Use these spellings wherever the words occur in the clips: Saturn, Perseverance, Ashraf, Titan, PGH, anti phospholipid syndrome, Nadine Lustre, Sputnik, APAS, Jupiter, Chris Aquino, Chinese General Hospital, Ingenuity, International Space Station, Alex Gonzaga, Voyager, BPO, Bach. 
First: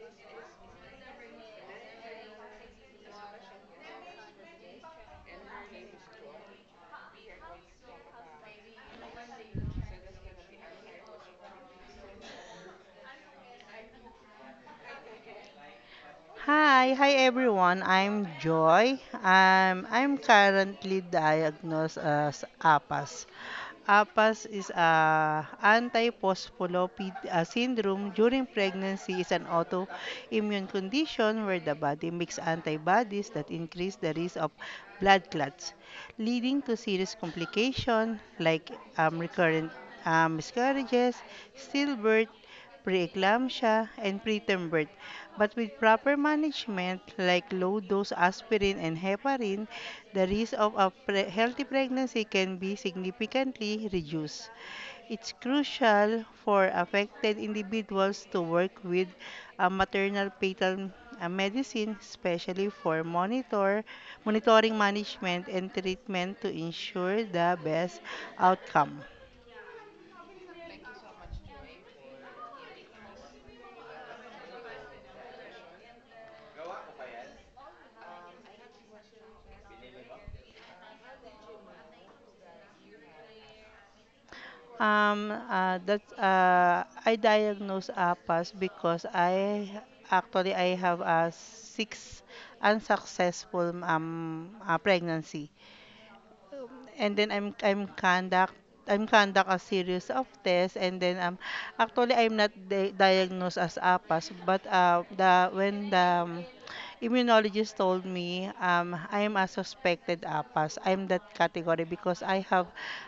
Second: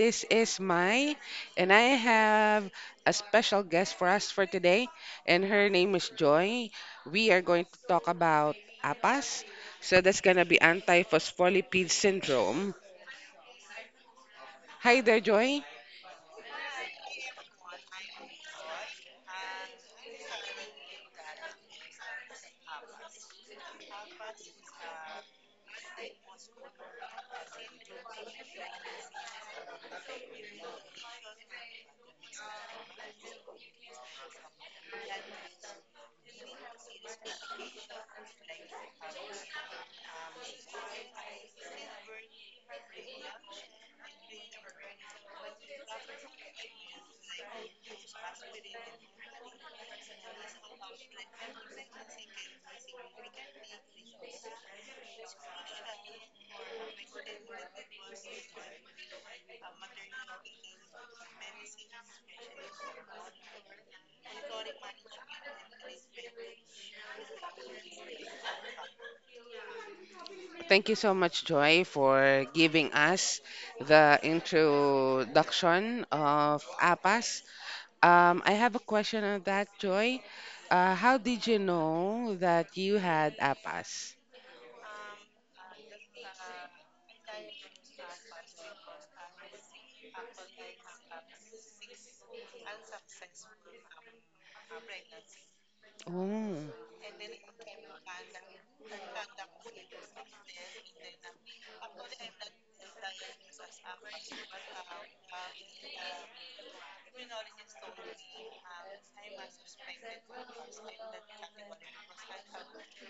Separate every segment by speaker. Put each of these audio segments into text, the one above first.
Speaker 1: This is Mai, and I have a special guest for us for today, and her name is Joy. We are going to talk about APAS, so that's going to be anti phospholipid syndrome. Hi there, Joy.
Speaker 2: Hi, hi everyone. I'm Joy. I'm currently diagnosed as APAS. APAS is a antiphospholipid syndrome during pregnancy is an autoimmune condition where the body makes antibodies that increase the risk of blood clots, leading to serious complications like recurrent miscarriages, stillbirth, preeclampsia, and preterm birth. But with proper management, like low-dose aspirin and heparin, the risk of a healthy pregnancy can be significantly reduced. It's crucial for affected individuals to work with a maternal fetal medicine, especially for monitoring management and treatment to ensure the best outcome.
Speaker 1: Thank you so much, Joy, for giving us the introduction of APAS. I have a question on that, Joy. How did you know that you had APAS?
Speaker 2: That I diagnosed APAS because I actually I have a six unsuccessful pregnancy.
Speaker 1: Oh,
Speaker 2: And then I'm conduct a series of tests, and then actually I'm not diagnosed as APAS, but the when the immunologist told me I am a suspected APAS. I'm that category because I have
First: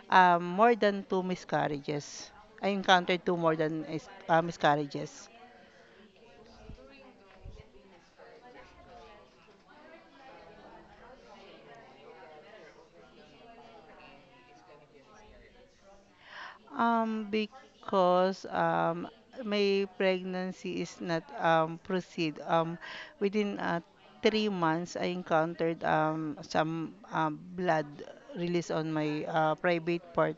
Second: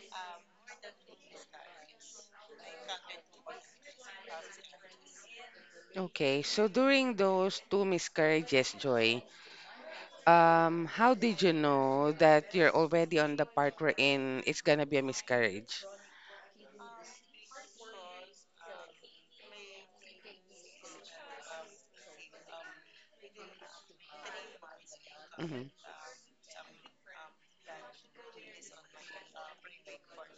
Speaker 2: more than two miscarriages. I encountered two more than miscarriages.
Speaker 1: okay. So during those two miscarriages, Joy, how did you know that you're already on the part wherein it's gonna be a miscarriage?
Speaker 2: Because my pregnancy is not proceed. Within 3 months, I
Speaker 1: Mhm.
Speaker 2: encountered some blood release on my private part.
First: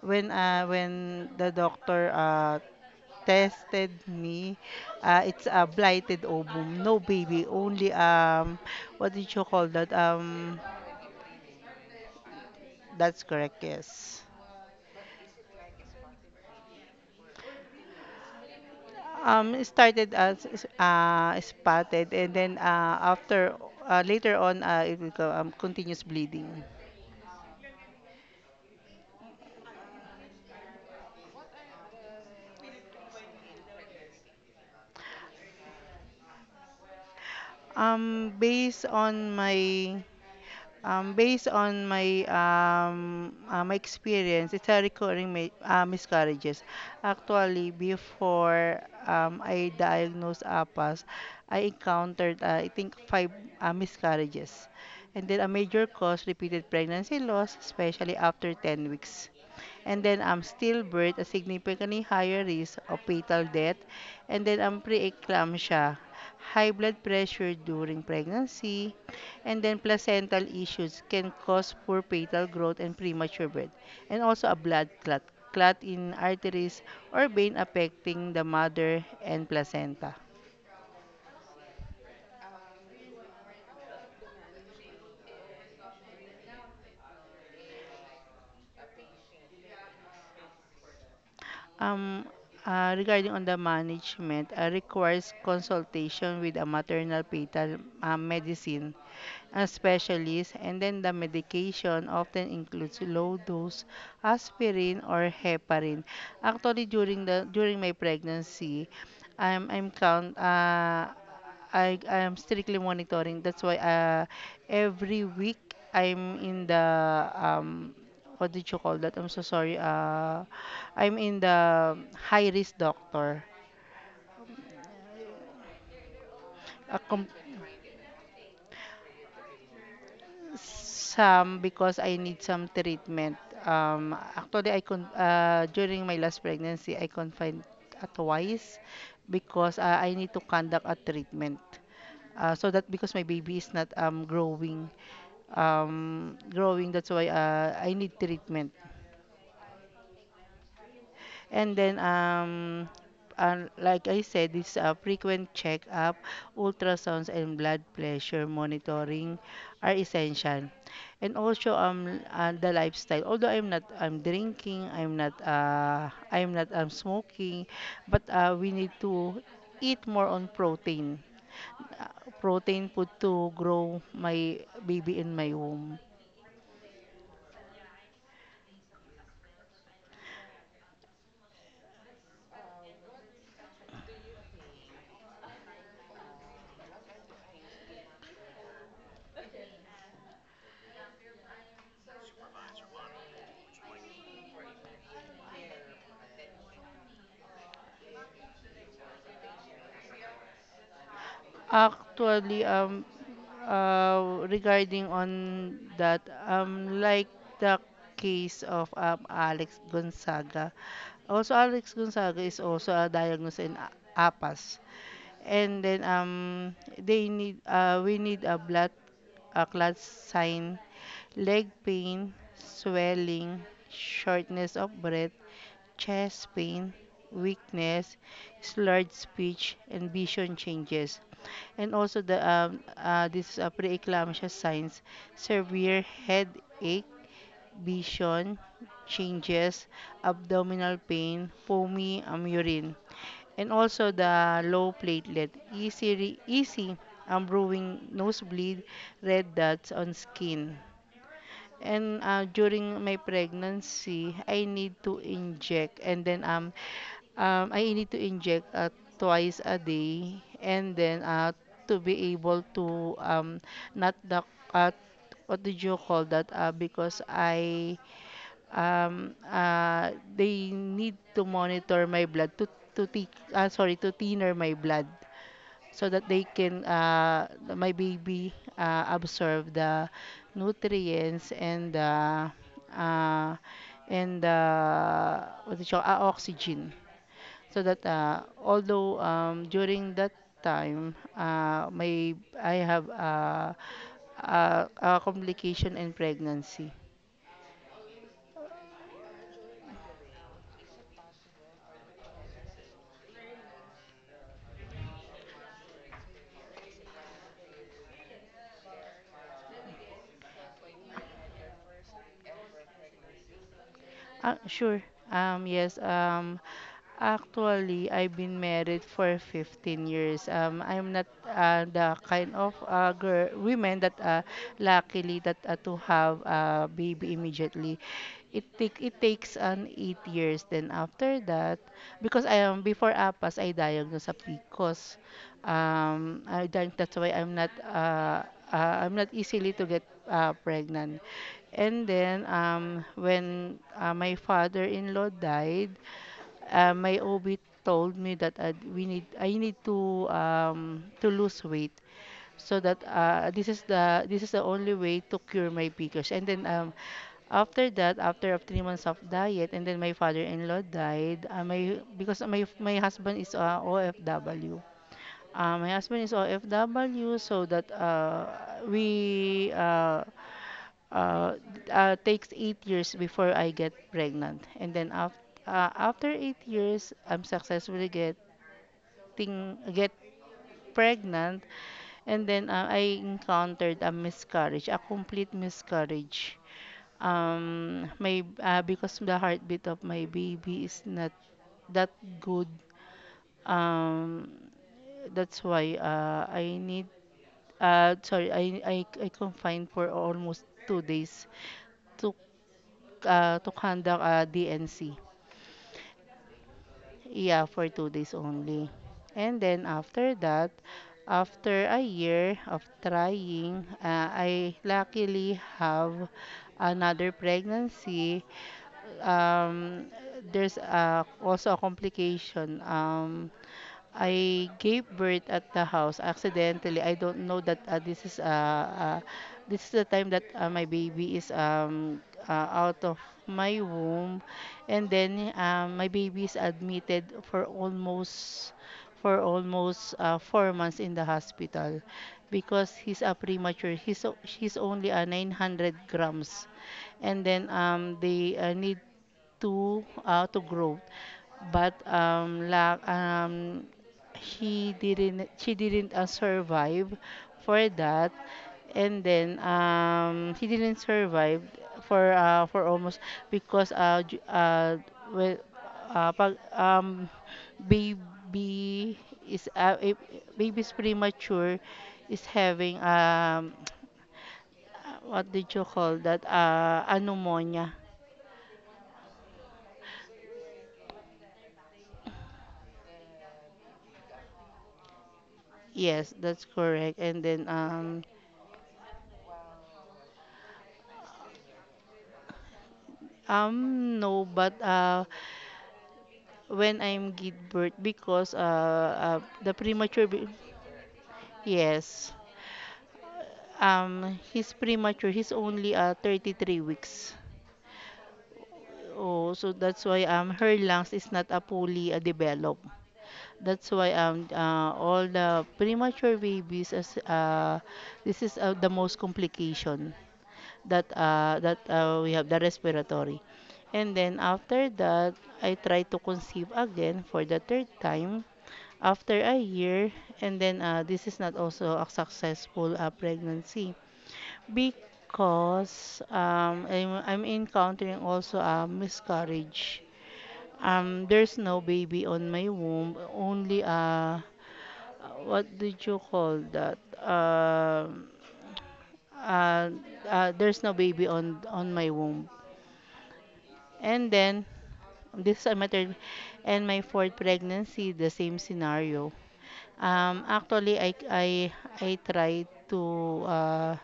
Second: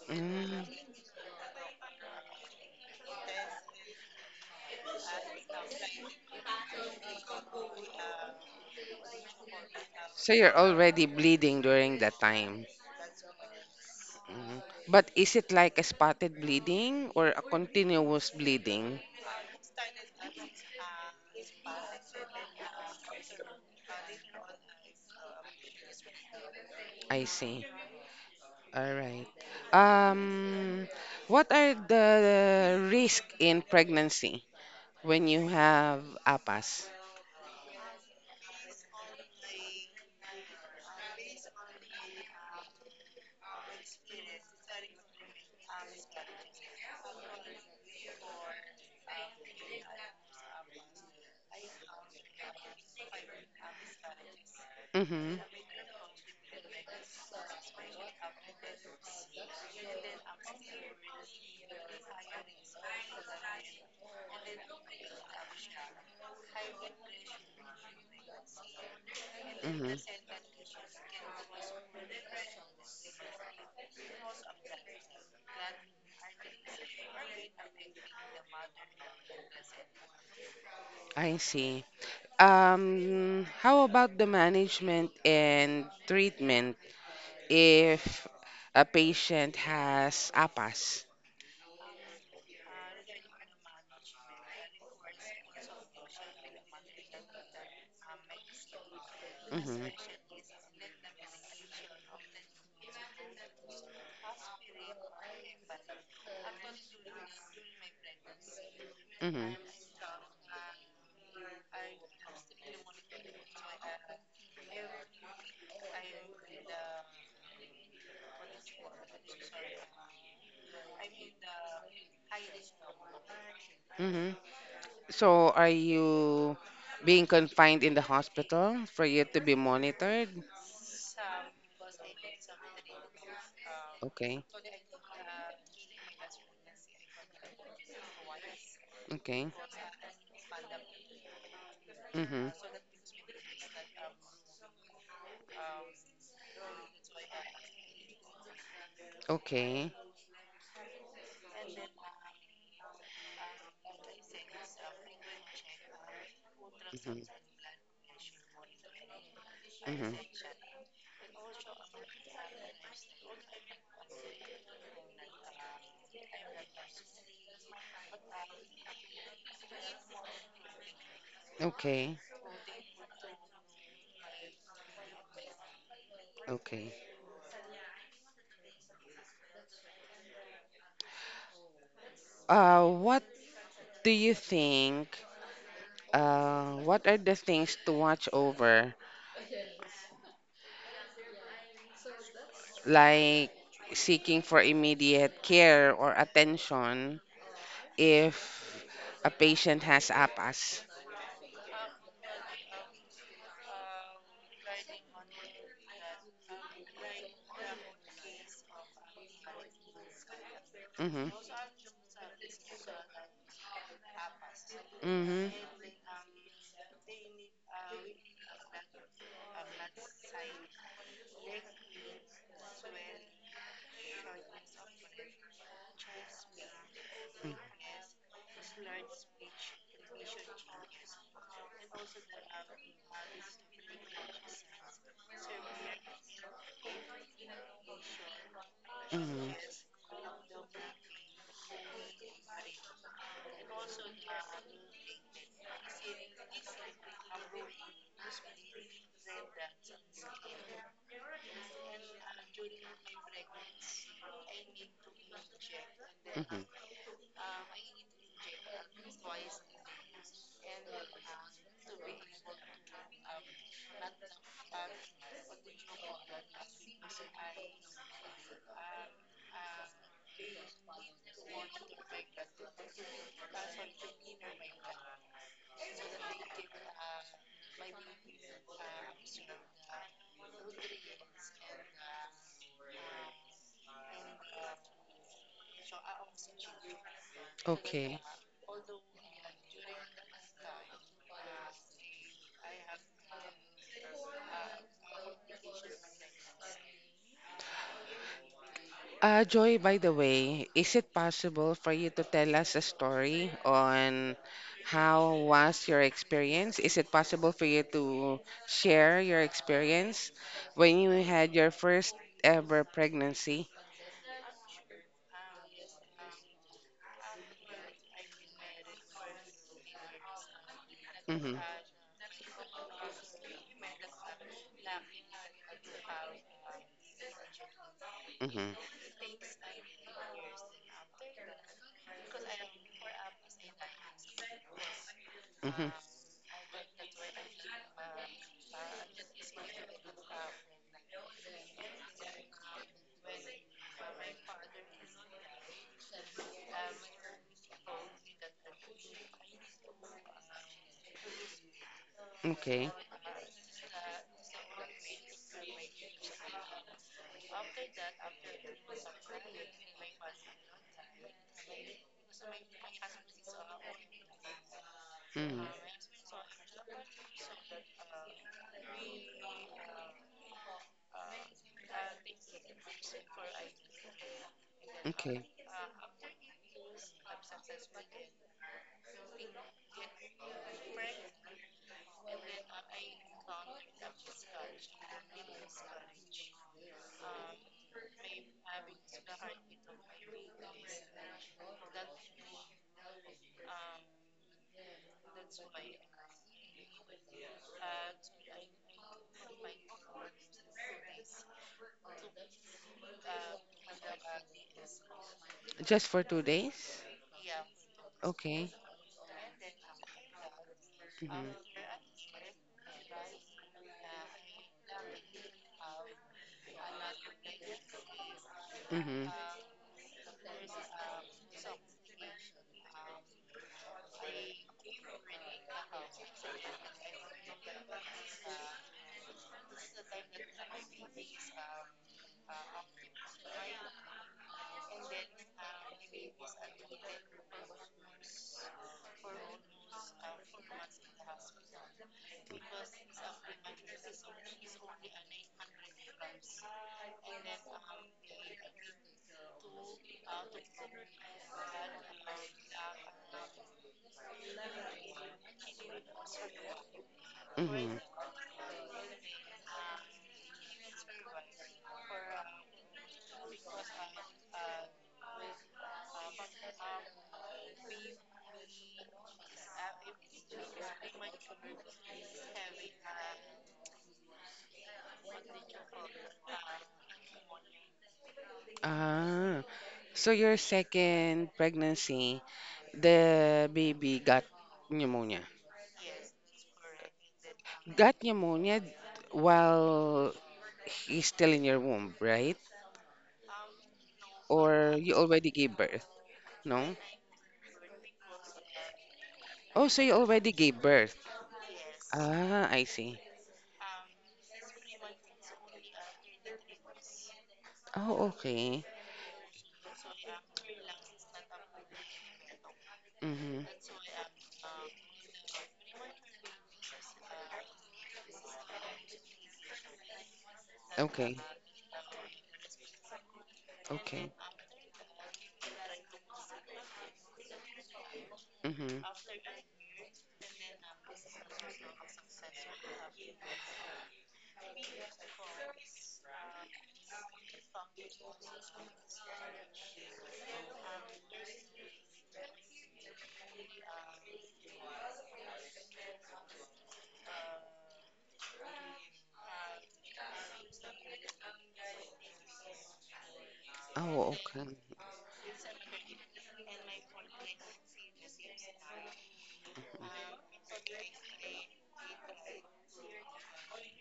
Speaker 2: When uh,
Speaker 1: Mm.
Speaker 2: when the doctor tested me, it's a blighted ovum, no baby, only what did you call that?
Speaker 1: So you're already bleeding during that time.
Speaker 2: That's correct, yes.
Speaker 1: Mhm. But is it like a spotted bleeding or a continuous bleeding?
Speaker 2: It started as spotted, and then after later on, it will go, continuous bleeding.
Speaker 1: I see. All right. Um, what are the risk in pregnancy when you have APAS?
Speaker 2: Um, based on my Based on my my experience, it's a recurring miscarriages. Actually, before I diagnosed APAS, I encountered I think five miscarriages, and
Speaker 1: Mm-hmm.
Speaker 2: then a major cause repeated pregnancy loss, especially after 10 weeks. And then stillbirth, a significantly higher risk of fetal death, and then preeclampsia, high blood pressure during pregnancy, and then
Speaker 1: Mm-hmm.
Speaker 2: placental issues can cause poor fetal growth and premature birth, and also a blood clot in arteries or vein affecting the mother and placenta.
Speaker 1: I see. How about the management and treatment if a patient has APAS?
Speaker 2: Um, Regarding on the management, requires consultation with a maternal fetal medicine
Speaker 1: Mm-hmm,
Speaker 2: specialist, and then the medication often includes low dose aspirin or heparin. Actually, during my pregnancy,
Speaker 1: mm-hmm,
Speaker 2: I'm I'm count uh, I I am strictly monitoring. That's why every week I'm in the um, what did you call that? I'm so sorry. I'm in the high risk doctor.
Speaker 1: mm-hmm. So are you
Speaker 2: Uh, com-
Speaker 1: being confined in the hospital for you to be monitored?
Speaker 2: some because I need some treatment.
Speaker 1: Okay,
Speaker 2: Actually, during my last pregnancy, I confined twice
Speaker 1: okay,
Speaker 2: because I need to conduct a treatment.
Speaker 1: mm-hmm,
Speaker 2: So that because my baby is not growing, that's why I need treatment.
Speaker 1: okay,
Speaker 2: And then, like I said, this a frequent checkup,
Speaker 1: mm-hmm,
Speaker 2: ultrasounds, and blood pressure monitoring are
Speaker 1: mm-hmm,
Speaker 2: essential. And also, the lifestyle. Although I'm not, I'm drinking, I'm not, I'm not, I'm smoking, but we need to eat more on protein. Uh,
Speaker 1: okay,
Speaker 2: Protein food to grow my baby in my womb.
Speaker 1: okay. What do you think? What are the things to watch over like seeking for immediate care or attention if a patient has APAS.
Speaker 2: Actually, regarding on that, like the case of Alex Gonzaga.
Speaker 1: Mm-hmm.
Speaker 2: Also, Alex Gonzaga is also diagnosed in APAS.
Speaker 1: Mm-hmm.
Speaker 2: And then they need, we need a blood, a clot sign, leg pain, swelling, shortness of breath, chest pain, weakness, slurred speech, and vision changes. And also the this preeclampsia signs, severe headache, vision
Speaker 1: Mm-hmm.
Speaker 2: changes, abdominal pain, foamy urine. And also the low platelet, easy brewing nosebleed, red dots on skin. And during my pregnancy, I need to inject, and then
Speaker 1: Mm-hmm.
Speaker 2: I need to inject twice a day, and then to be able to not the uh, what did you call that? Because I they need to monitor my blood to sorry, to thinner my blood, so that they can my baby absorb the nutrients and the uh, and the what is it called? Uh, oxygen, so that
Speaker 1: Okay.
Speaker 2: although during that time may I have a complication in pregnancy.
Speaker 1: Joy, by the way, is it possible for you to tell us a story on how was your experience? Is it possible for you to share your experience when you had your first ever pregnancy?
Speaker 2: Sure. Yes. Actually, I've been married for 15 years. I'm not
Speaker 1: Mm-hmm.
Speaker 2: the kind of girl, women that luckily that to have a baby immediately. It
Speaker 1: Mm-hmm.
Speaker 2: take it takes an 8 years. Then after that, because I am before APAS, I diagnosed a PCOS.
Speaker 1: Mm-hmm.
Speaker 2: I think that's why I'm not easily to get pregnant. And then when my father-in-law died, my OB told me that we need I need to lose weight, so
Speaker 1: Okay.
Speaker 2: that this is the only way to cure my PCOS. And then after that, after of 3 months of diet, and then my father-in-law died. My because my husband is OFW.
Speaker 1: Mm.
Speaker 2: My husband is OFW, so that we uh, takes 8 years before I get pregnant, and then after
Speaker 1: Okay.
Speaker 2: after 8 years, I'm successfully getting get pregnant, and then I encountered a miscarriage, a complete miscarriage. My because the heartbeat of my baby is not that good. Um, that's why I need sorry, I confined for almost 2 days to to conduct a DNC.
Speaker 1: Just for 2 days?
Speaker 2: Yeah, for 2 days
Speaker 1: Okay.
Speaker 2: only. And then after that,
Speaker 1: Mm-hmm.
Speaker 2: after a year of trying, I luckily have another pregnancy.
Speaker 1: Mm-hmm.
Speaker 2: Um, there's also a complication. I gave birth at the house accidentally. I don't know that this is the time that my baby is out of my womb, and then my baby is admitted for almost 4 months in the hospital because he's a premature. He's only a 900 grams, and then they need to growth, but la he didn't, she didn't survive for
Speaker 1: Mm-hmm.
Speaker 2: that, and then he didn't survive for almost, because well, pag, baby is if- baby's premature is having what did you call that? Uh, a pneumonia.
Speaker 1: Ah. So your second pregnancy, the baby got pneumonia.
Speaker 2: Yes, that's correct. And then
Speaker 1: Got pneumonia while he's still in your womb, right?
Speaker 2: um no, but
Speaker 1: Or you already gave birth? No?
Speaker 2: when I'm give birth because the
Speaker 1: Oh, so you already gave birth.
Speaker 2: yes.
Speaker 1: Ah, I see.
Speaker 2: Um, he's premature. He's only 33 weeks.
Speaker 1: Oh, okay.
Speaker 2: Oh, so that's why her lungs is not fully developed. That's
Speaker 1: Mm-hmm.
Speaker 2: why all the premature babies as this is the most complication. That
Speaker 1: Okay.
Speaker 2: that We have the respiratory. And
Speaker 1: Okay.
Speaker 2: then after that, I try to conceive again for the third time
Speaker 1: Mm-hmm.
Speaker 2: after a year. And then this is not also a successful pregnancy because I'm encountering also a miscarriage. There's no baby on my womb, only what did you call that? Uh, there's no baby on my womb. And
Speaker 1: Oh,
Speaker 2: then,
Speaker 1: okay.
Speaker 2: this is my third and my fourth pregnancy, the same scenario. Actually, I tried to uh,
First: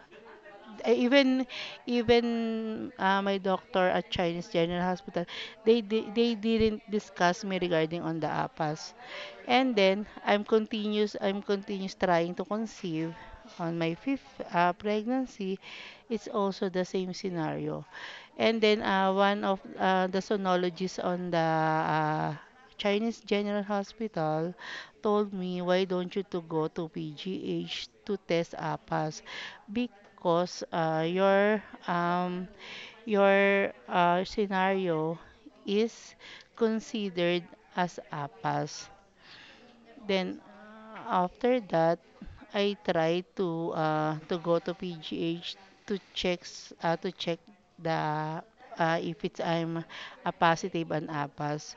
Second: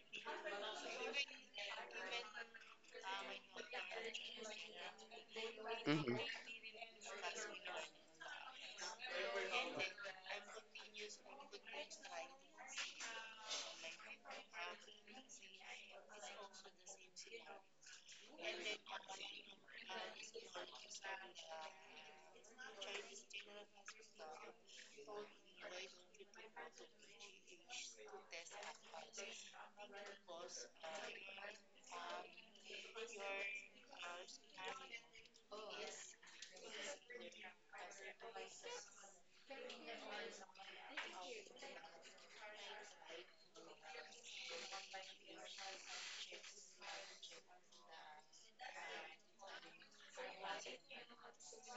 Speaker 2: even even my doctor at Chinese General Hospital,
Speaker 1: Mm-hmm.
Speaker 2: they didn't discuss me regarding on the apas. And then I'm continuous trying to conceive on my fifth pregnancy. It's also the same scenario. And then one of the sonologists on the uh, Chinese General Hospital told me, why don't you to go to PGH to test APAS? Because your scenario is considered as APAS. Then after that, I try to go to PGH to checks to check the if it's I'm a positive and APAS.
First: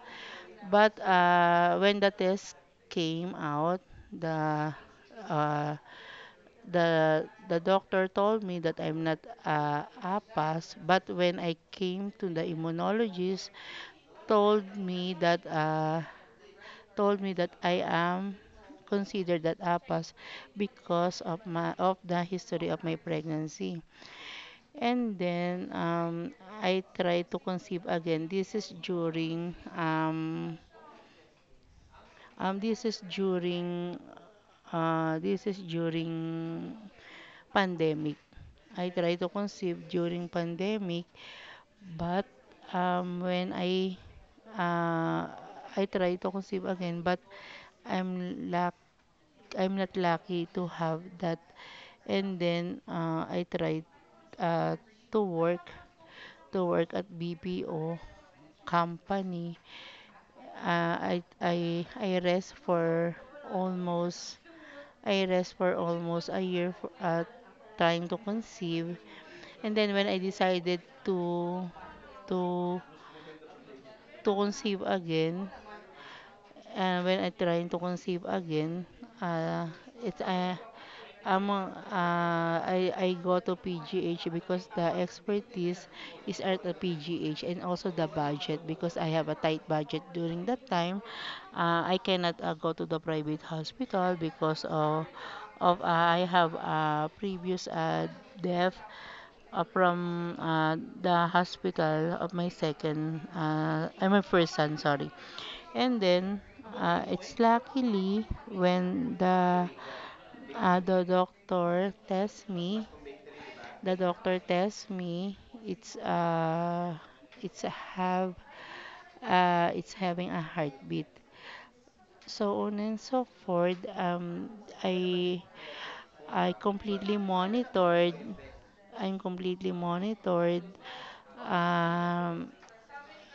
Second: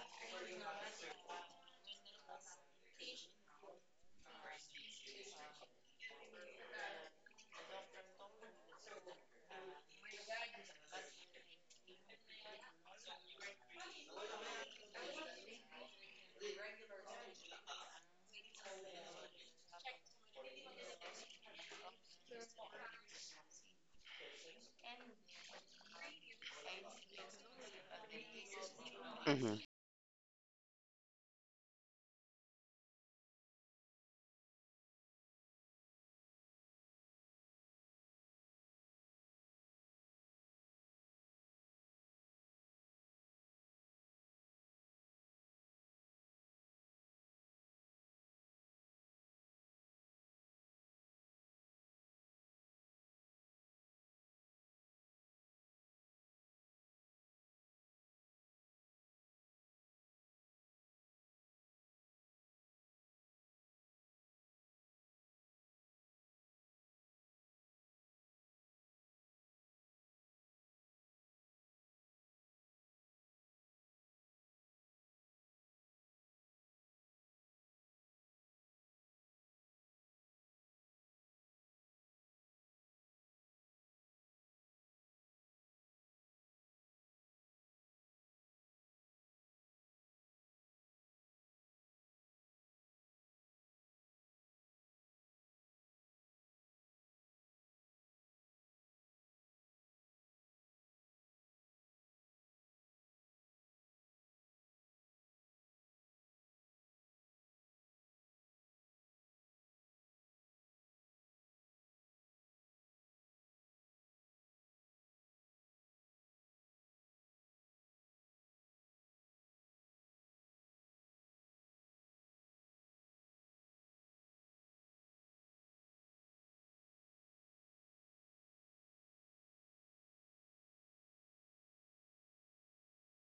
Speaker 2: But when the test came out, the uh, the doctor told me that I'm not APAS, but when I came to the immunologist, told me that uh, told me that I am considered that APAS because of my of the history of my pregnancy. And then I tried to conceive again. This is during
Speaker 1: Mm-hmm.
Speaker 2: this is during this is during pandemic. I tried to conceive during pandemic, but when uh, I tried to conceive again, but I'm luck I'm not lucky to have that. And then I tried uh, to work at BPO company. Uh, I rest for almost I rest for almost a year for, trying to conceive, and then when I decided to to to conceive again, and when I trying to conceive again, uh, it's among I go to PGH because the expertise is at the PGH, and also the budget because I have a tight budget during that time. I cannot go to the private hospital because of I have a previous death from the hospital of my my first son, sorry. And then, it's luckily when the doctor tests me, the doctor tests me, it's uh, it's have it's having a heartbeat. So on and so forth, I I completely monitored. I'm completely monitored, um,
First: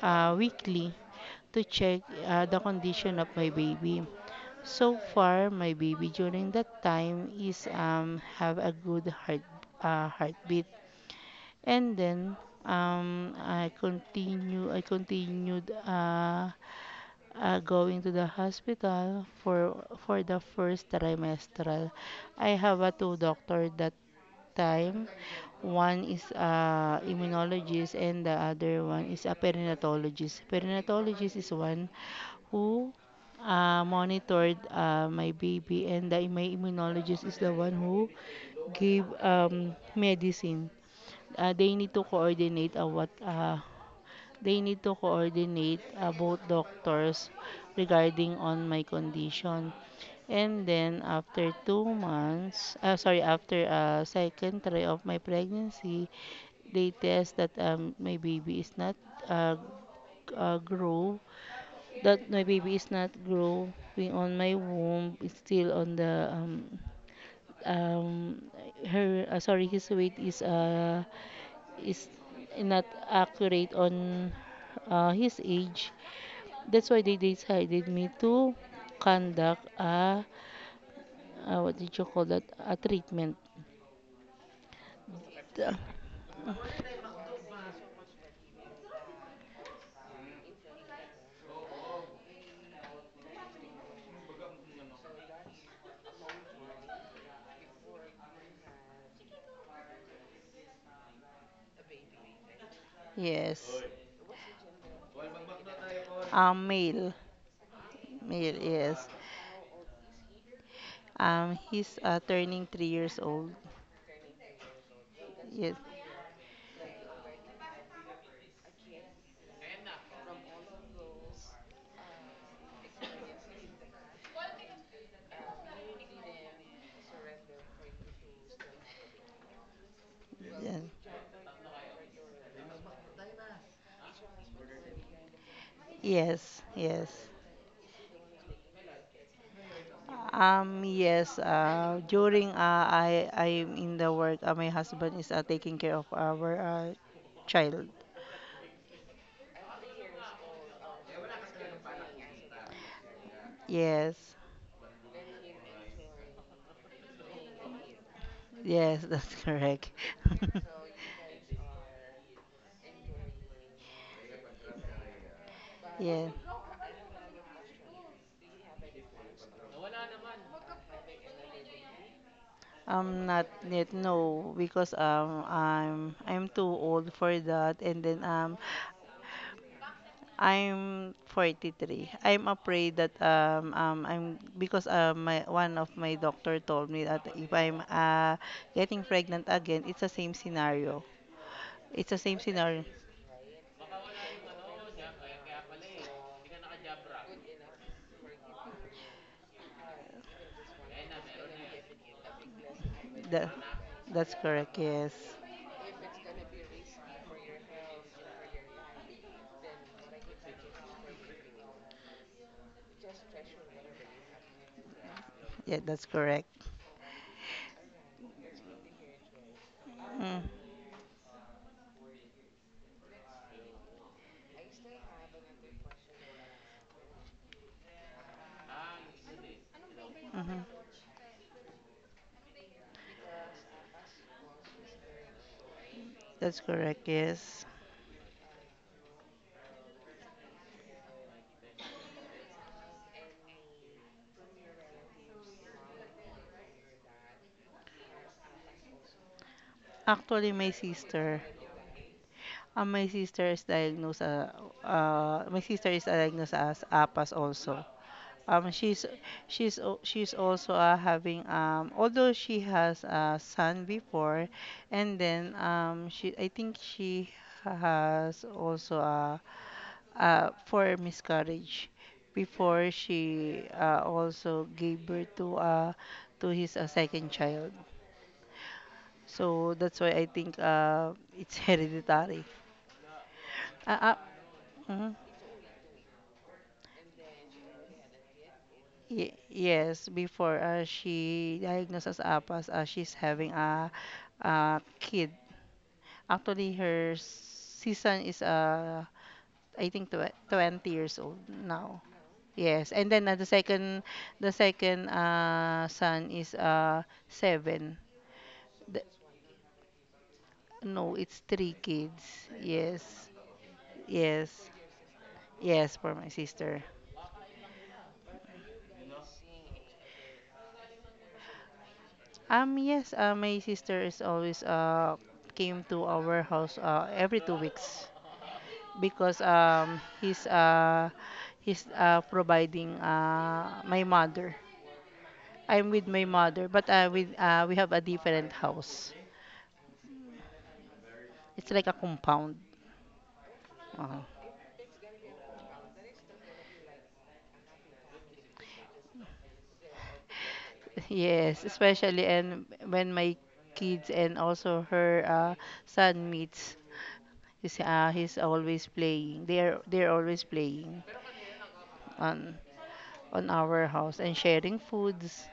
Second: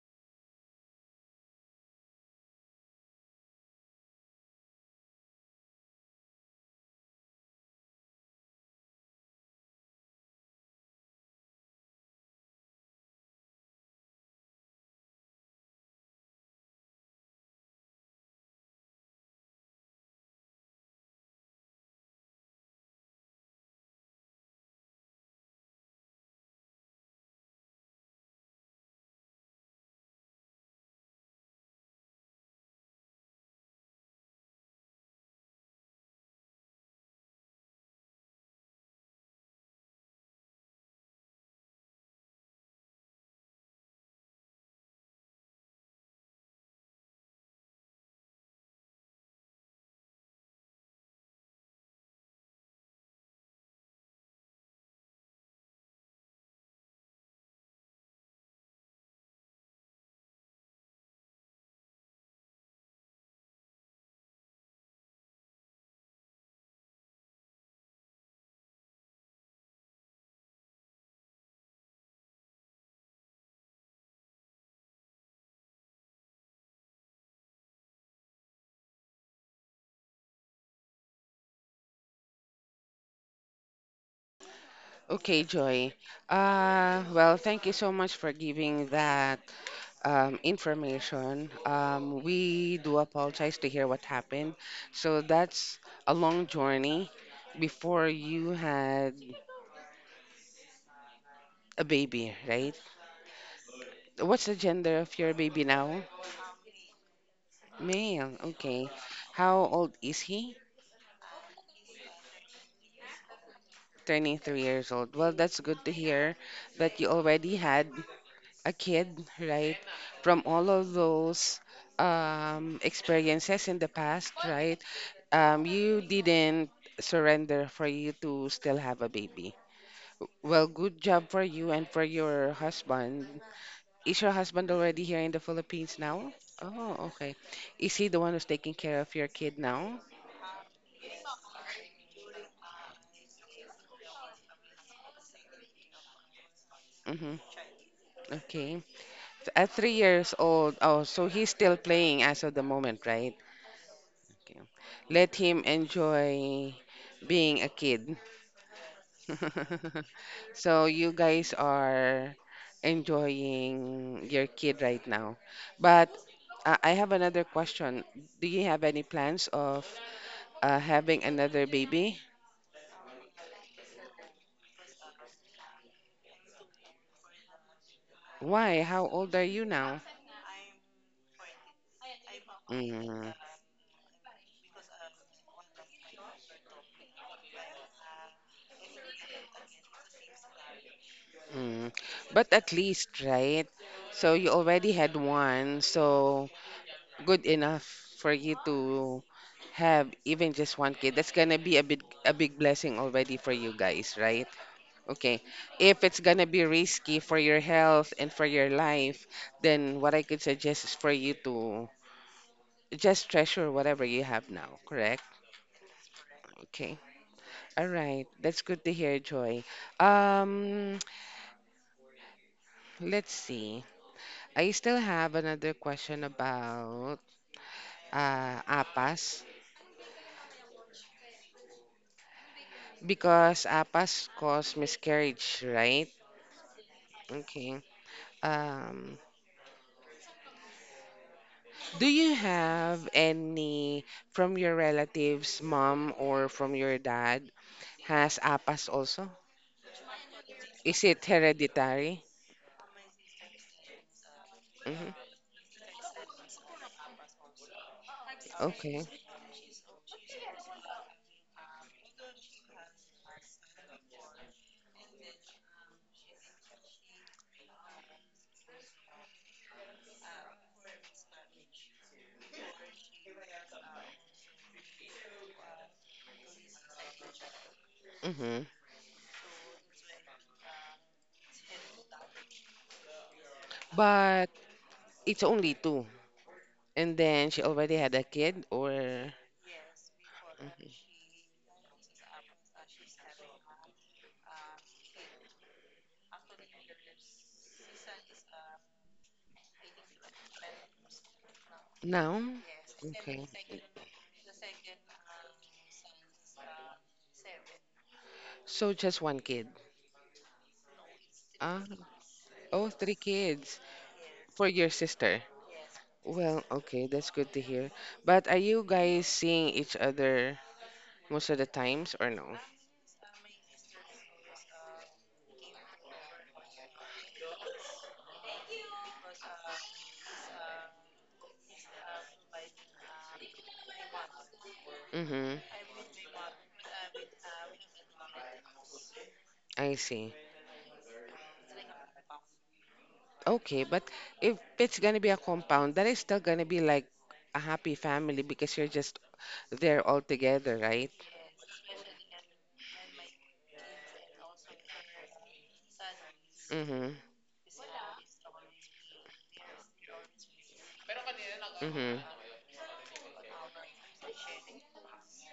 Speaker 2: weekly to check, the condition of my baby. So far, my baby during that time is, have a good heartbeat. And then, I continued, going to the hospital for the first trimestral. I have a two doctor that time. One is, immunologist, and the other one is a perinatologist. Perinatologist is one who, monitored, my baby, and my immunologist is the one who gave, medicine. Uh, They need to coordinate, both doctors regarding on my condition. And then after 2 months, sorry, after, second try of my pregnancy, they test that, my baby is not, uh, g- uh, grow, that my baby is not growing on my womb, it's still on the, um, her, sorry, his weight is not accurate on, his age. That's why they decided me to conduct a, what did you call that? A treatment.
Speaker 1: Okay,
Speaker 2: Uh,
Speaker 1: Joy. Well, thank you so much for giving that information. We do apologize to hear what happened. So that's a long journey before you had a baby, right?
Speaker 2: Yes,
Speaker 1: What's the gender of your baby now?
Speaker 2: male,
Speaker 1: Male.
Speaker 2: male.
Speaker 1: Okay.
Speaker 2: Yes,
Speaker 1: How old is he?
Speaker 2: he's, turning 3 years old.
Speaker 1: Turning 3 years old. Well, that's
Speaker 2: Yes,
Speaker 1: good to hear that you already had a kid, right, from all of those experiences in the past, right, you didn't surrender for you to still have a baby. Well,
Speaker 2: yes,
Speaker 1: good job for you and for your husband. Is your husband already here in the Philippines now?
Speaker 2: yes,
Speaker 1: Oh,
Speaker 2: yes.
Speaker 1: okay. Is he the one who's taking care of your kid now?
Speaker 2: Yes, during, I'm in the work, my husband is, taking care of our,
Speaker 1: Mm-hmm.
Speaker 2: child.
Speaker 1: Okay. At 3 years old, oh, so he's still playing as of the moment, right?
Speaker 2: Yes.
Speaker 1: Okay. Let him enjoy being a kid.
Speaker 2: Yes, that's correct.
Speaker 1: So you guys are enjoying your kid right now. But
Speaker 2: Yeah,
Speaker 1: I have another question. Do you have any plans of having another baby?
Speaker 2: I'm not yet no because, I'm too old for that, and then,
Speaker 1: Why? How old are you now?
Speaker 2: I'm 43. I'm afraid that,
Speaker 1: Mm,
Speaker 2: I'm because my one of my doctor told me that if I'm, getting pregnant again, it's the same scenario.
Speaker 1: mm.
Speaker 2: It's the same
Speaker 1: But at
Speaker 2: scenario.
Speaker 1: least, right? So you already had one, so good enough for you to have even just one kid that's gonna be a big blessing already
Speaker 2: That,
Speaker 1: for you guys,
Speaker 2: that's
Speaker 1: right?
Speaker 2: correct. Yes.
Speaker 1: Okay, if it's gonna be risky for your health and for your life, then what I could suggest is for you to just treasure whatever you have now, correct?
Speaker 2: Yeah, that's correct.
Speaker 1: Okay, all right, that's good to hear, Joy.
Speaker 2: Mm,
Speaker 1: um let's see, I still have another question about APAS.
Speaker 2: mhm.
Speaker 1: Because APAS cause miscarriage, right?
Speaker 2: That's correct. Yes.
Speaker 1: Okay. Um, do you have any from your relatives, mom or from your dad, has APAS also?
Speaker 2: Actually,
Speaker 1: Is it hereditary?
Speaker 2: uh, my sister is diagnosed, uh,
Speaker 1: Hmm.
Speaker 2: my sister is diagnosed as APAS also. Um, she's
Speaker 1: Okay.
Speaker 2: she's also, having, although she has a son before. And then, she I think she has also a, for miscarriage before she, also gave birth to, to his second child.
Speaker 1: Hmm.
Speaker 2: So that's why I think, it's hereditary. Uh, uh,
Speaker 1: But
Speaker 2: mhm.
Speaker 1: it's only two. And then she already had a kid or
Speaker 2: Yes, before,
Speaker 1: Mhm.
Speaker 2: she diagnosed as APAS, she's having a kid. Actually, her season is, I think, 20 years old now.
Speaker 1: now?
Speaker 2: Yes, and then, the
Speaker 1: Okay.
Speaker 2: second, the second uh, son is, seven.
Speaker 1: So
Speaker 2: The,
Speaker 1: just one kid.
Speaker 2: no, it's three
Speaker 1: Ah,
Speaker 2: kids.
Speaker 1: oh, three
Speaker 2: Yes,
Speaker 1: kids for
Speaker 2: yes,
Speaker 1: your sister.
Speaker 2: yes, for my
Speaker 1: Well,
Speaker 2: sister.
Speaker 1: okay, that's good to hear. But are you guys seeing each other most of the times or no?
Speaker 2: Yes, my sister is always, came to our house, every 2 weeks because, he's providing, my mother.
Speaker 1: Mm-hmm.
Speaker 2: I'm with my mother, but, with we have a different house.
Speaker 1: I see.
Speaker 2: It's like a compound.
Speaker 1: Okay, but
Speaker 2: Uh,
Speaker 1: if it's gonna be a compound, that is still gonna be like a happy family because you're just there all together, right?
Speaker 2: yes, especially and when my kids and also her, son meets,
Speaker 1: Mm-hmm.
Speaker 2: he's always playing. They're always playing.
Speaker 1: Mm-hmm.
Speaker 2: Um, on our house and sharing foods,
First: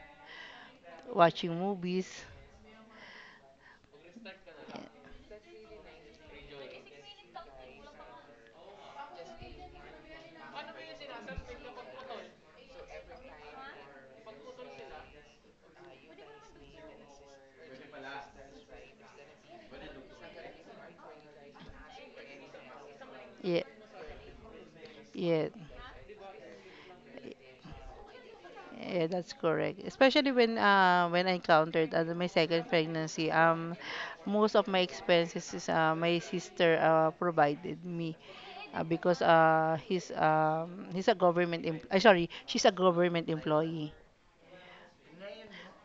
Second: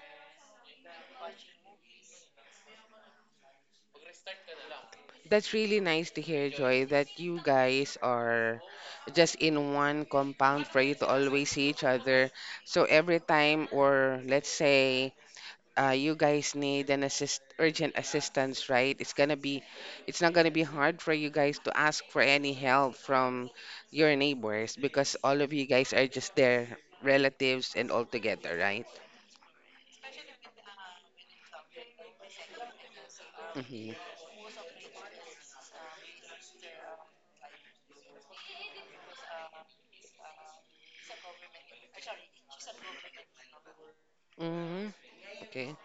Speaker 2: watching movies.
Speaker 1: That's really nice to hear, Joy, that you guys are just in one compound for you to always see each other. So every time, or let's say you guys need an assist urgent assistance, right? It's not gonna be hard for you guys to ask for any help from
Speaker 2: Yeah,
Speaker 1: your neighbors because all
Speaker 2: yeah,
Speaker 1: of you guys are just their relatives and all together, right?
Speaker 2: yeah, that's correct. Especially when I encountered, my second pregnancy,
Speaker 1: Mm-hmm.
Speaker 2: most of my expenses is, my sister, provided me, because, he's a government, sorry, she's a government employee.
Speaker 1: Mm-hmm. Okay.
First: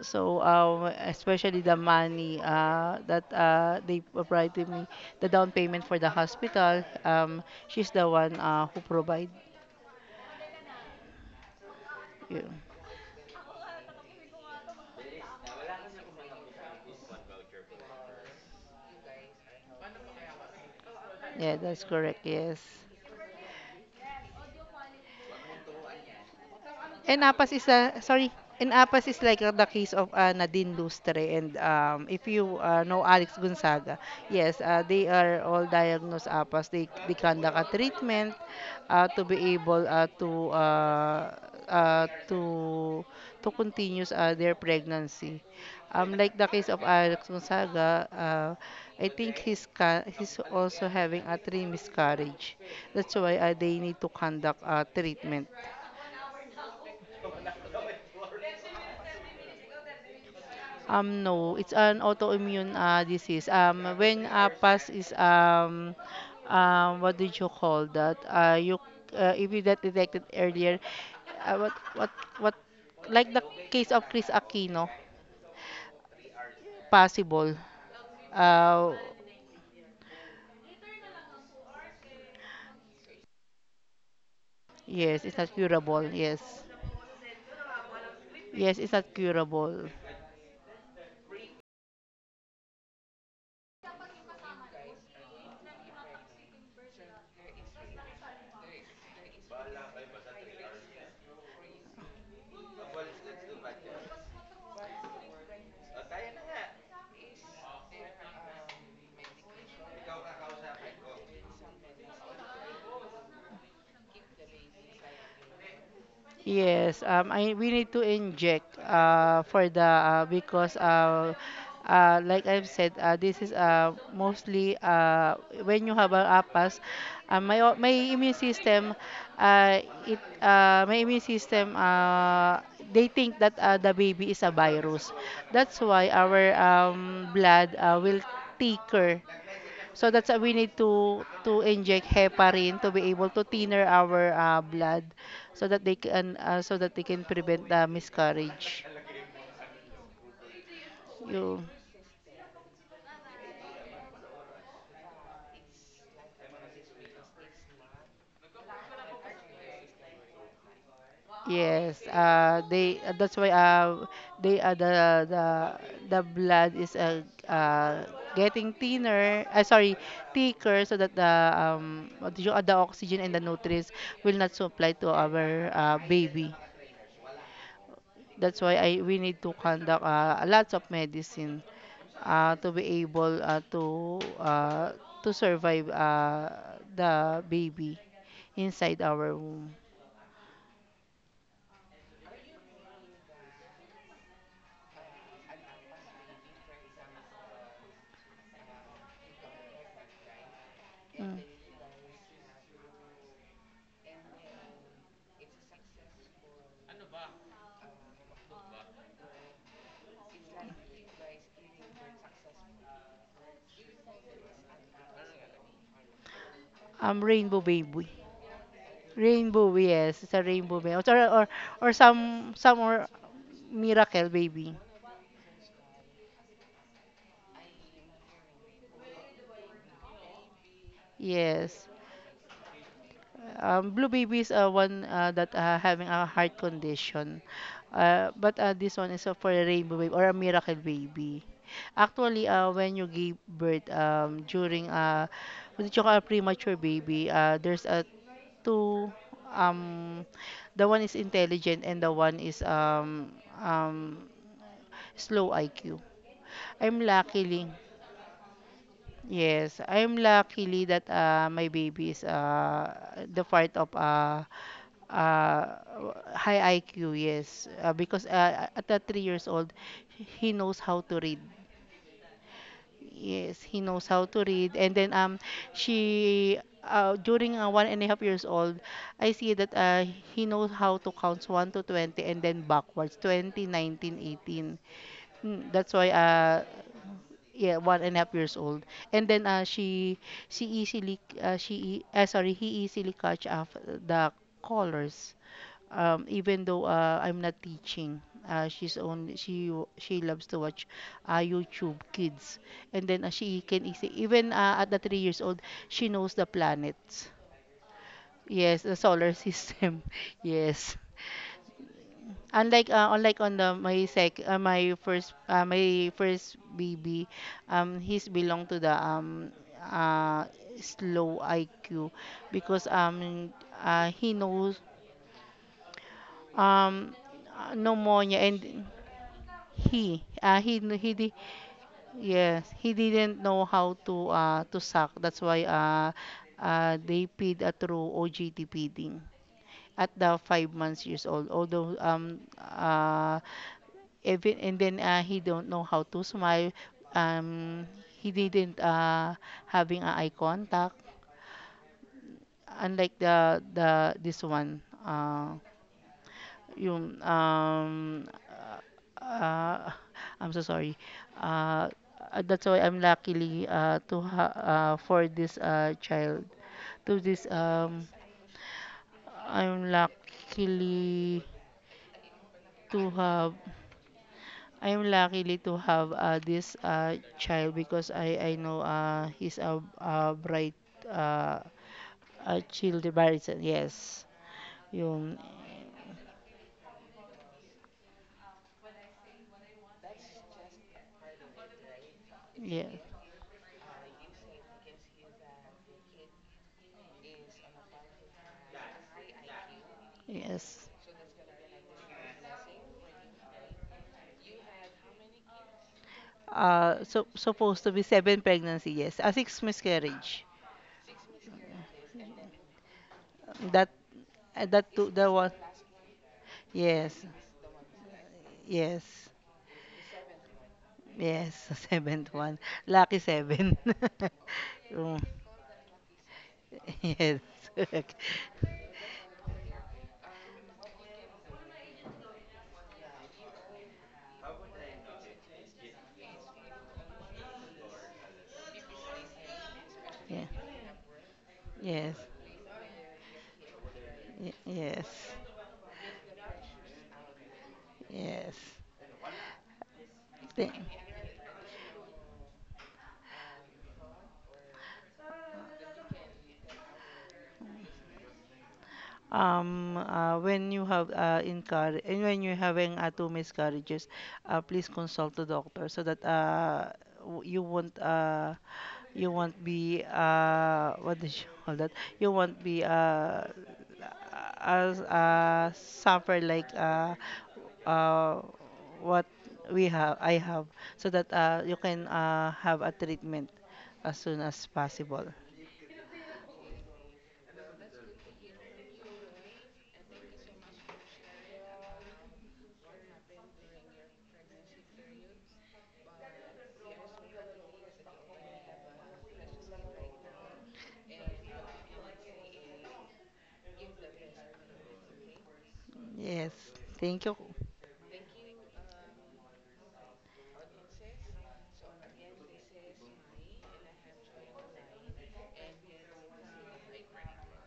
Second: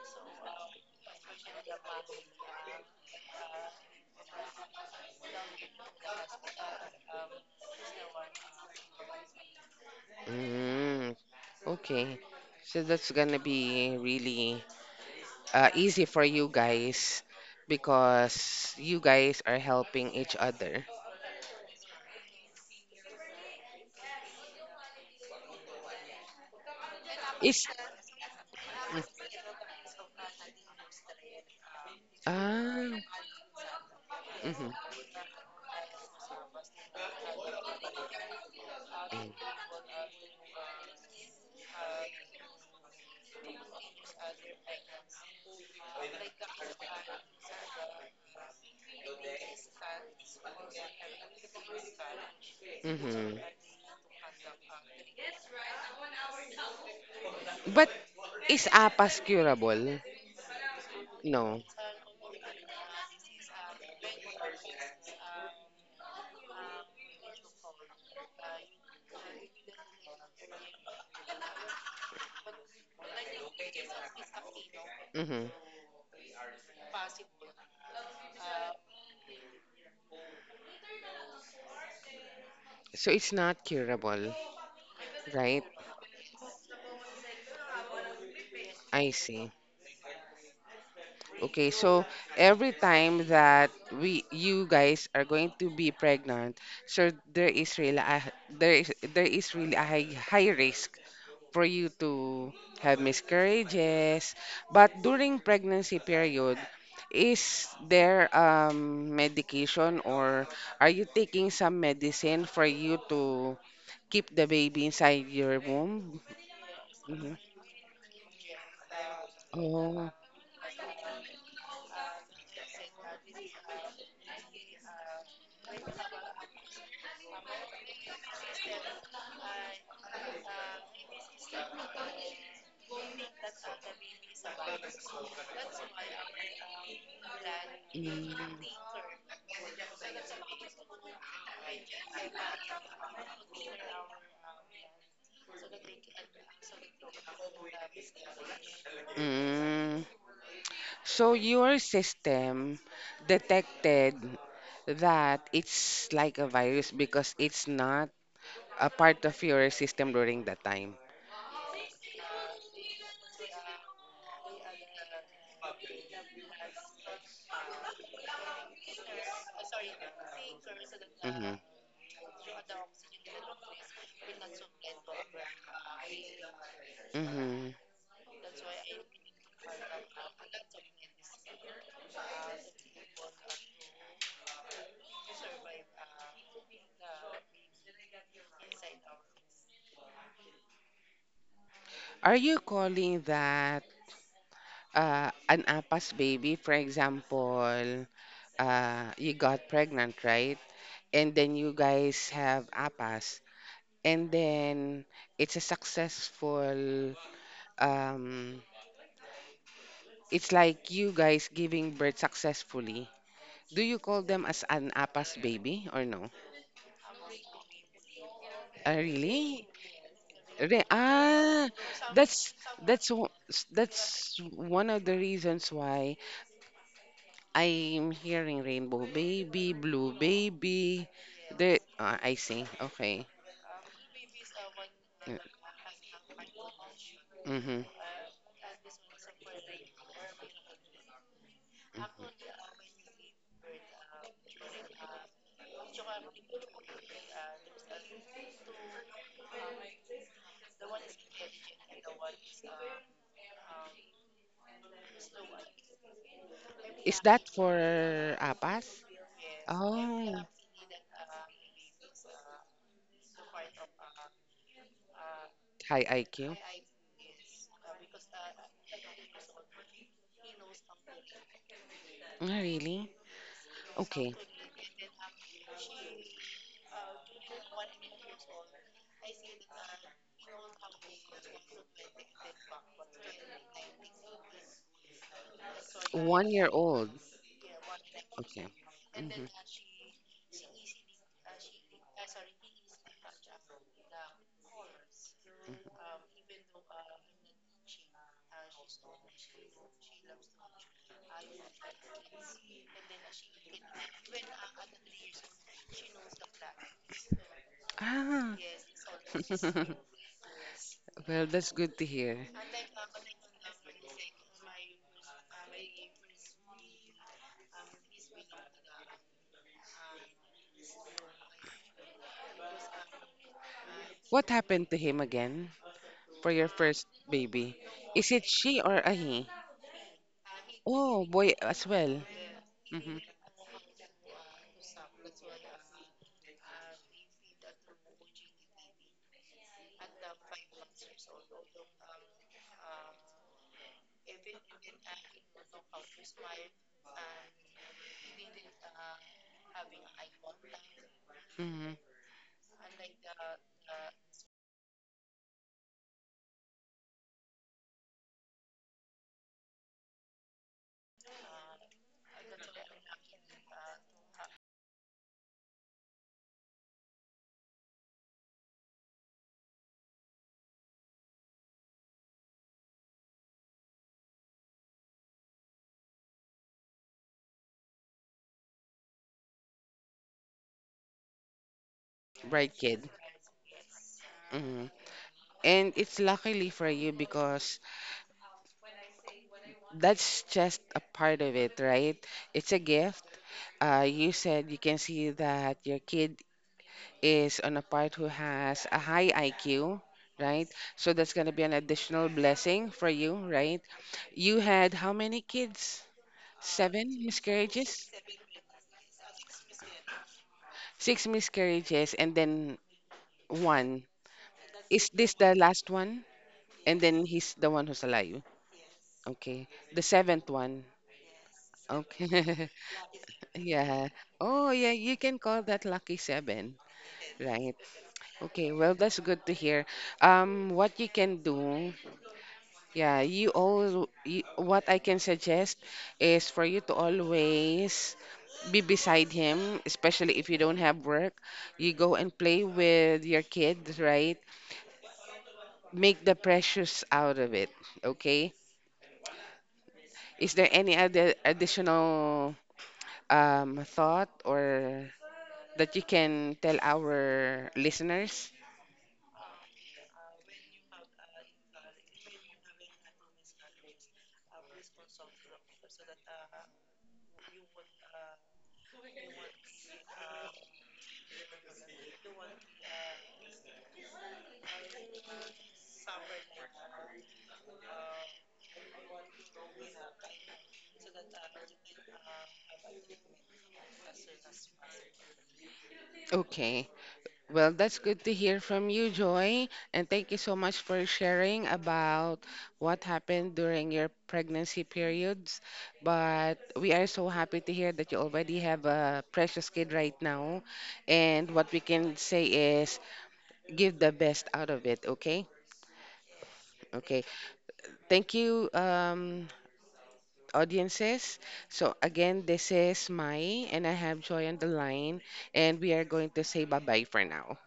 Speaker 2: So, especially the money, that, they provided me, the down payment for the hospital, she's the one, who provided.
Speaker 1: Mm, okay.
Speaker 2: You.
Speaker 1: So that's gonna be really easy for you guys because you guys are helping each other.
Speaker 2: Yeah, that's correct. Yes. Enapas is
Speaker 1: Is
Speaker 2: a, sorry,
Speaker 1: mm,
Speaker 2: Enapas is like the case of, Nadine Lustre, and, if you,
Speaker 1: ah.
Speaker 2: know Alex Gonzaga, yes,
Speaker 1: Mhm.
Speaker 2: they are all diagnosed APAS. They conduct a treatment, to be able, uh, to to continue, their pregnancy. Like the case of Alex Gonzaga, I think he's also having a three miscarriage. That's why,
Speaker 1: Mm-hmm.
Speaker 2: they need to conduct a treatment.
Speaker 1: But is APAS curable?
Speaker 2: No,
Speaker 1: No.
Speaker 2: it's an autoimmune, disease. When, PAS is, what did you call that? You if you that detected earlier, uh, what what what like the case of Chris Aquino,
Speaker 1: Mm-hmm.
Speaker 2: possible. Uh,
Speaker 1: So it's not curable,
Speaker 2: yes, it's not
Speaker 1: right?
Speaker 2: curable. Yes, yes, it's
Speaker 1: I
Speaker 2: not
Speaker 1: see.
Speaker 2: curable.
Speaker 1: Okay, so every time that we you guys are going to be pregnant, so there is really a, there is really a high, high risk for you to have miscarriages. But during pregnancy period, is there medication or are you taking some medicine for you to keep the baby inside your womb?
Speaker 2: Yes,
Speaker 1: Mhm.
Speaker 2: I we need to inject, for the,
Speaker 1: Oh.
Speaker 2: because, like I've said, this is, mostly, when you have a APAS, my immune system, it my immune system, they think that, the baby is a virus. That's why our, blood, will
Speaker 1: Mm.
Speaker 2: thicker, so that's why we need to inject heparin to be able to thinner our, blood, so that they can, so that they can prevent the miscarriage.
Speaker 1: Mm. So
Speaker 2: You
Speaker 1: your system detected that it's like a virus because it's not a part of your system during that time.
Speaker 2: yes, they that's why, they uh, the the the blood is, getting thinner. Sorry, thicker, so that the,
Speaker 1: Mm-hmm.
Speaker 2: the oxygen and the nutrients will not supply to our, baby.
Speaker 1: Mm-hmm.
Speaker 2: That's why I we need to conduct, lots of medicine, to be able, to survive, the baby inside our womb.
Speaker 1: Are you calling that an APAS baby? For example, you got pregnant, right? And
Speaker 2: Mm.
Speaker 1: then you guys have APAS, and then it's a successful. Um, it's like you guys giving birth successfully. Do you call them as an APAS baby or no?
Speaker 2: Rainbow baby.
Speaker 1: Really?
Speaker 2: Rainbow, yes, it's a rainbow
Speaker 1: Re-
Speaker 2: baby,
Speaker 1: ah,
Speaker 2: or
Speaker 1: that's
Speaker 2: some or
Speaker 1: that's o- s-
Speaker 2: miracle
Speaker 1: that's
Speaker 2: baby.
Speaker 1: one of the reasons why. I'm hearing Rainbow Baby, Blue Baby.
Speaker 2: Yes.
Speaker 1: I see. Okay.
Speaker 2: Blue baby is are one, that, having a heart condition.
Speaker 1: Mm-hmm.
Speaker 2: But, this one is, for a rainbow baby or a miracle baby. Actually, when you give birth, during, what do you call a premature baby, there's a two, um the one is intelligent, and the one is, um slow IQ. I'm
Speaker 1: Is that
Speaker 2: luckily.
Speaker 1: for APAS?
Speaker 2: Yes, I'm
Speaker 1: Oh,
Speaker 2: luckily that, my baby is, the part of, uh,
Speaker 1: high IQ.
Speaker 2: high IQ, yes. Because, at the 3 years old, he knows how to read.
Speaker 1: Oh, really?
Speaker 2: Yes, he knows how
Speaker 1: Okay.
Speaker 2: to read. And then, she during, 1.5 years old, I see that, he knows how to count 1 to 20, and then backwards, 20, 19 18. Mm, that's why,
Speaker 1: One year old.
Speaker 2: yeah, 1.5 years
Speaker 1: Okay.
Speaker 2: old, and then,
Speaker 1: Mhm.
Speaker 2: she easily, sorry, he easily catch up the colors, even though, I'm not teaching. She's only she w- She loves to watch, YouTube kids, and then, she can easy even, at the 3 years old, she knows the planets,
Speaker 1: Ah.
Speaker 2: yes, the solar system. Yes.
Speaker 1: Well, that's good to hear.
Speaker 2: Unlike on the my first, my first baby, he's belong to the, uh slow IQ because, he
Speaker 1: What
Speaker 2: knows,
Speaker 1: happened to him again for your first
Speaker 2: um
Speaker 1: baby? Is
Speaker 2: pneumonia.
Speaker 1: it she
Speaker 2: And
Speaker 1: or a he?
Speaker 2: he,
Speaker 1: Oh, boy as well.
Speaker 2: yes, he
Speaker 1: Mm-hmm.
Speaker 2: didn't know how to suck. That's why, they feed, through OGT feeding at the 5 months years old. Although, even and then, he don't know how to smile, um he didn't, having a eye contact,
Speaker 1: Mm-hmm.
Speaker 2: unlike the this one. Uh yung uh, I'm so sorry. uh that's why I'm luckily, for this, child. To this I'm luckily to have I am luckily to have, this, child because I know, he's a bright, uh, a
Speaker 1: Bright
Speaker 2: child
Speaker 1: kid.
Speaker 2: barrister. Yes,
Speaker 1: Mm-hmm.
Speaker 2: yun.
Speaker 1: And it's luckily for you because that's just a part of it, right? It's a
Speaker 2: Yeah,
Speaker 1: gift. You said you can see that your kid is on a part who has a high IQ, right?
Speaker 2: yes.
Speaker 1: So that's going to be an additional blessing for you, right? You had how many kids? Seven
Speaker 2: So, supposed to be
Speaker 1: miscarriages?
Speaker 2: seven pregnancy, yes. A six miscarriage.
Speaker 1: Six miscarriages, and then
Speaker 2: That
Speaker 1: one.
Speaker 2: that
Speaker 1: Is
Speaker 2: two, that
Speaker 1: this
Speaker 2: one,
Speaker 1: the last one? And
Speaker 2: yes.
Speaker 1: then he's the one who's alive.
Speaker 2: Yes.
Speaker 1: Okay. The seventh one.
Speaker 2: Yes. Seventh one.
Speaker 1: Okay.
Speaker 2: Lucky seven.
Speaker 1: Yeah. Oh, yeah,
Speaker 2: Oh,
Speaker 1: you can call that lucky seven,
Speaker 2: yes.
Speaker 1: right? Okay, well, that's good to hear. What you can do, yeah, what I can suggest is for you to always be beside him, especially
Speaker 2: Yeah.
Speaker 1: if you don't have work. You go
Speaker 2: Yes.
Speaker 1: and play with your kids, right?
Speaker 2: Yes.
Speaker 1: Make the precious out of it, okay?
Speaker 2: Yes.
Speaker 1: Is there
Speaker 2: Thing.
Speaker 1: any other additional thought or that you can tell our listeners?
Speaker 2: When you have, and when you having, two miscarriages, please consult the doctor, so that, w- you won't uh, you won't be, what do you call that? You won't be, as, suffer like, uh, what we have I have, so that, you can, have a treatment as soon as possible.
Speaker 1: Okay. Well, that's good to hear from you, Joy. And thank you so much for sharing about what happened during your pregnancy periods. But we are so happy to hear that you already have a precious kid right now. And what we can say is give the best out of it, okay?
Speaker 2: Yes.
Speaker 1: Okay.
Speaker 2: Thank you.
Speaker 1: Thank you, audiences. So, again, this is Mai, and I have Joy on the line. And we are going to say bye bye for now.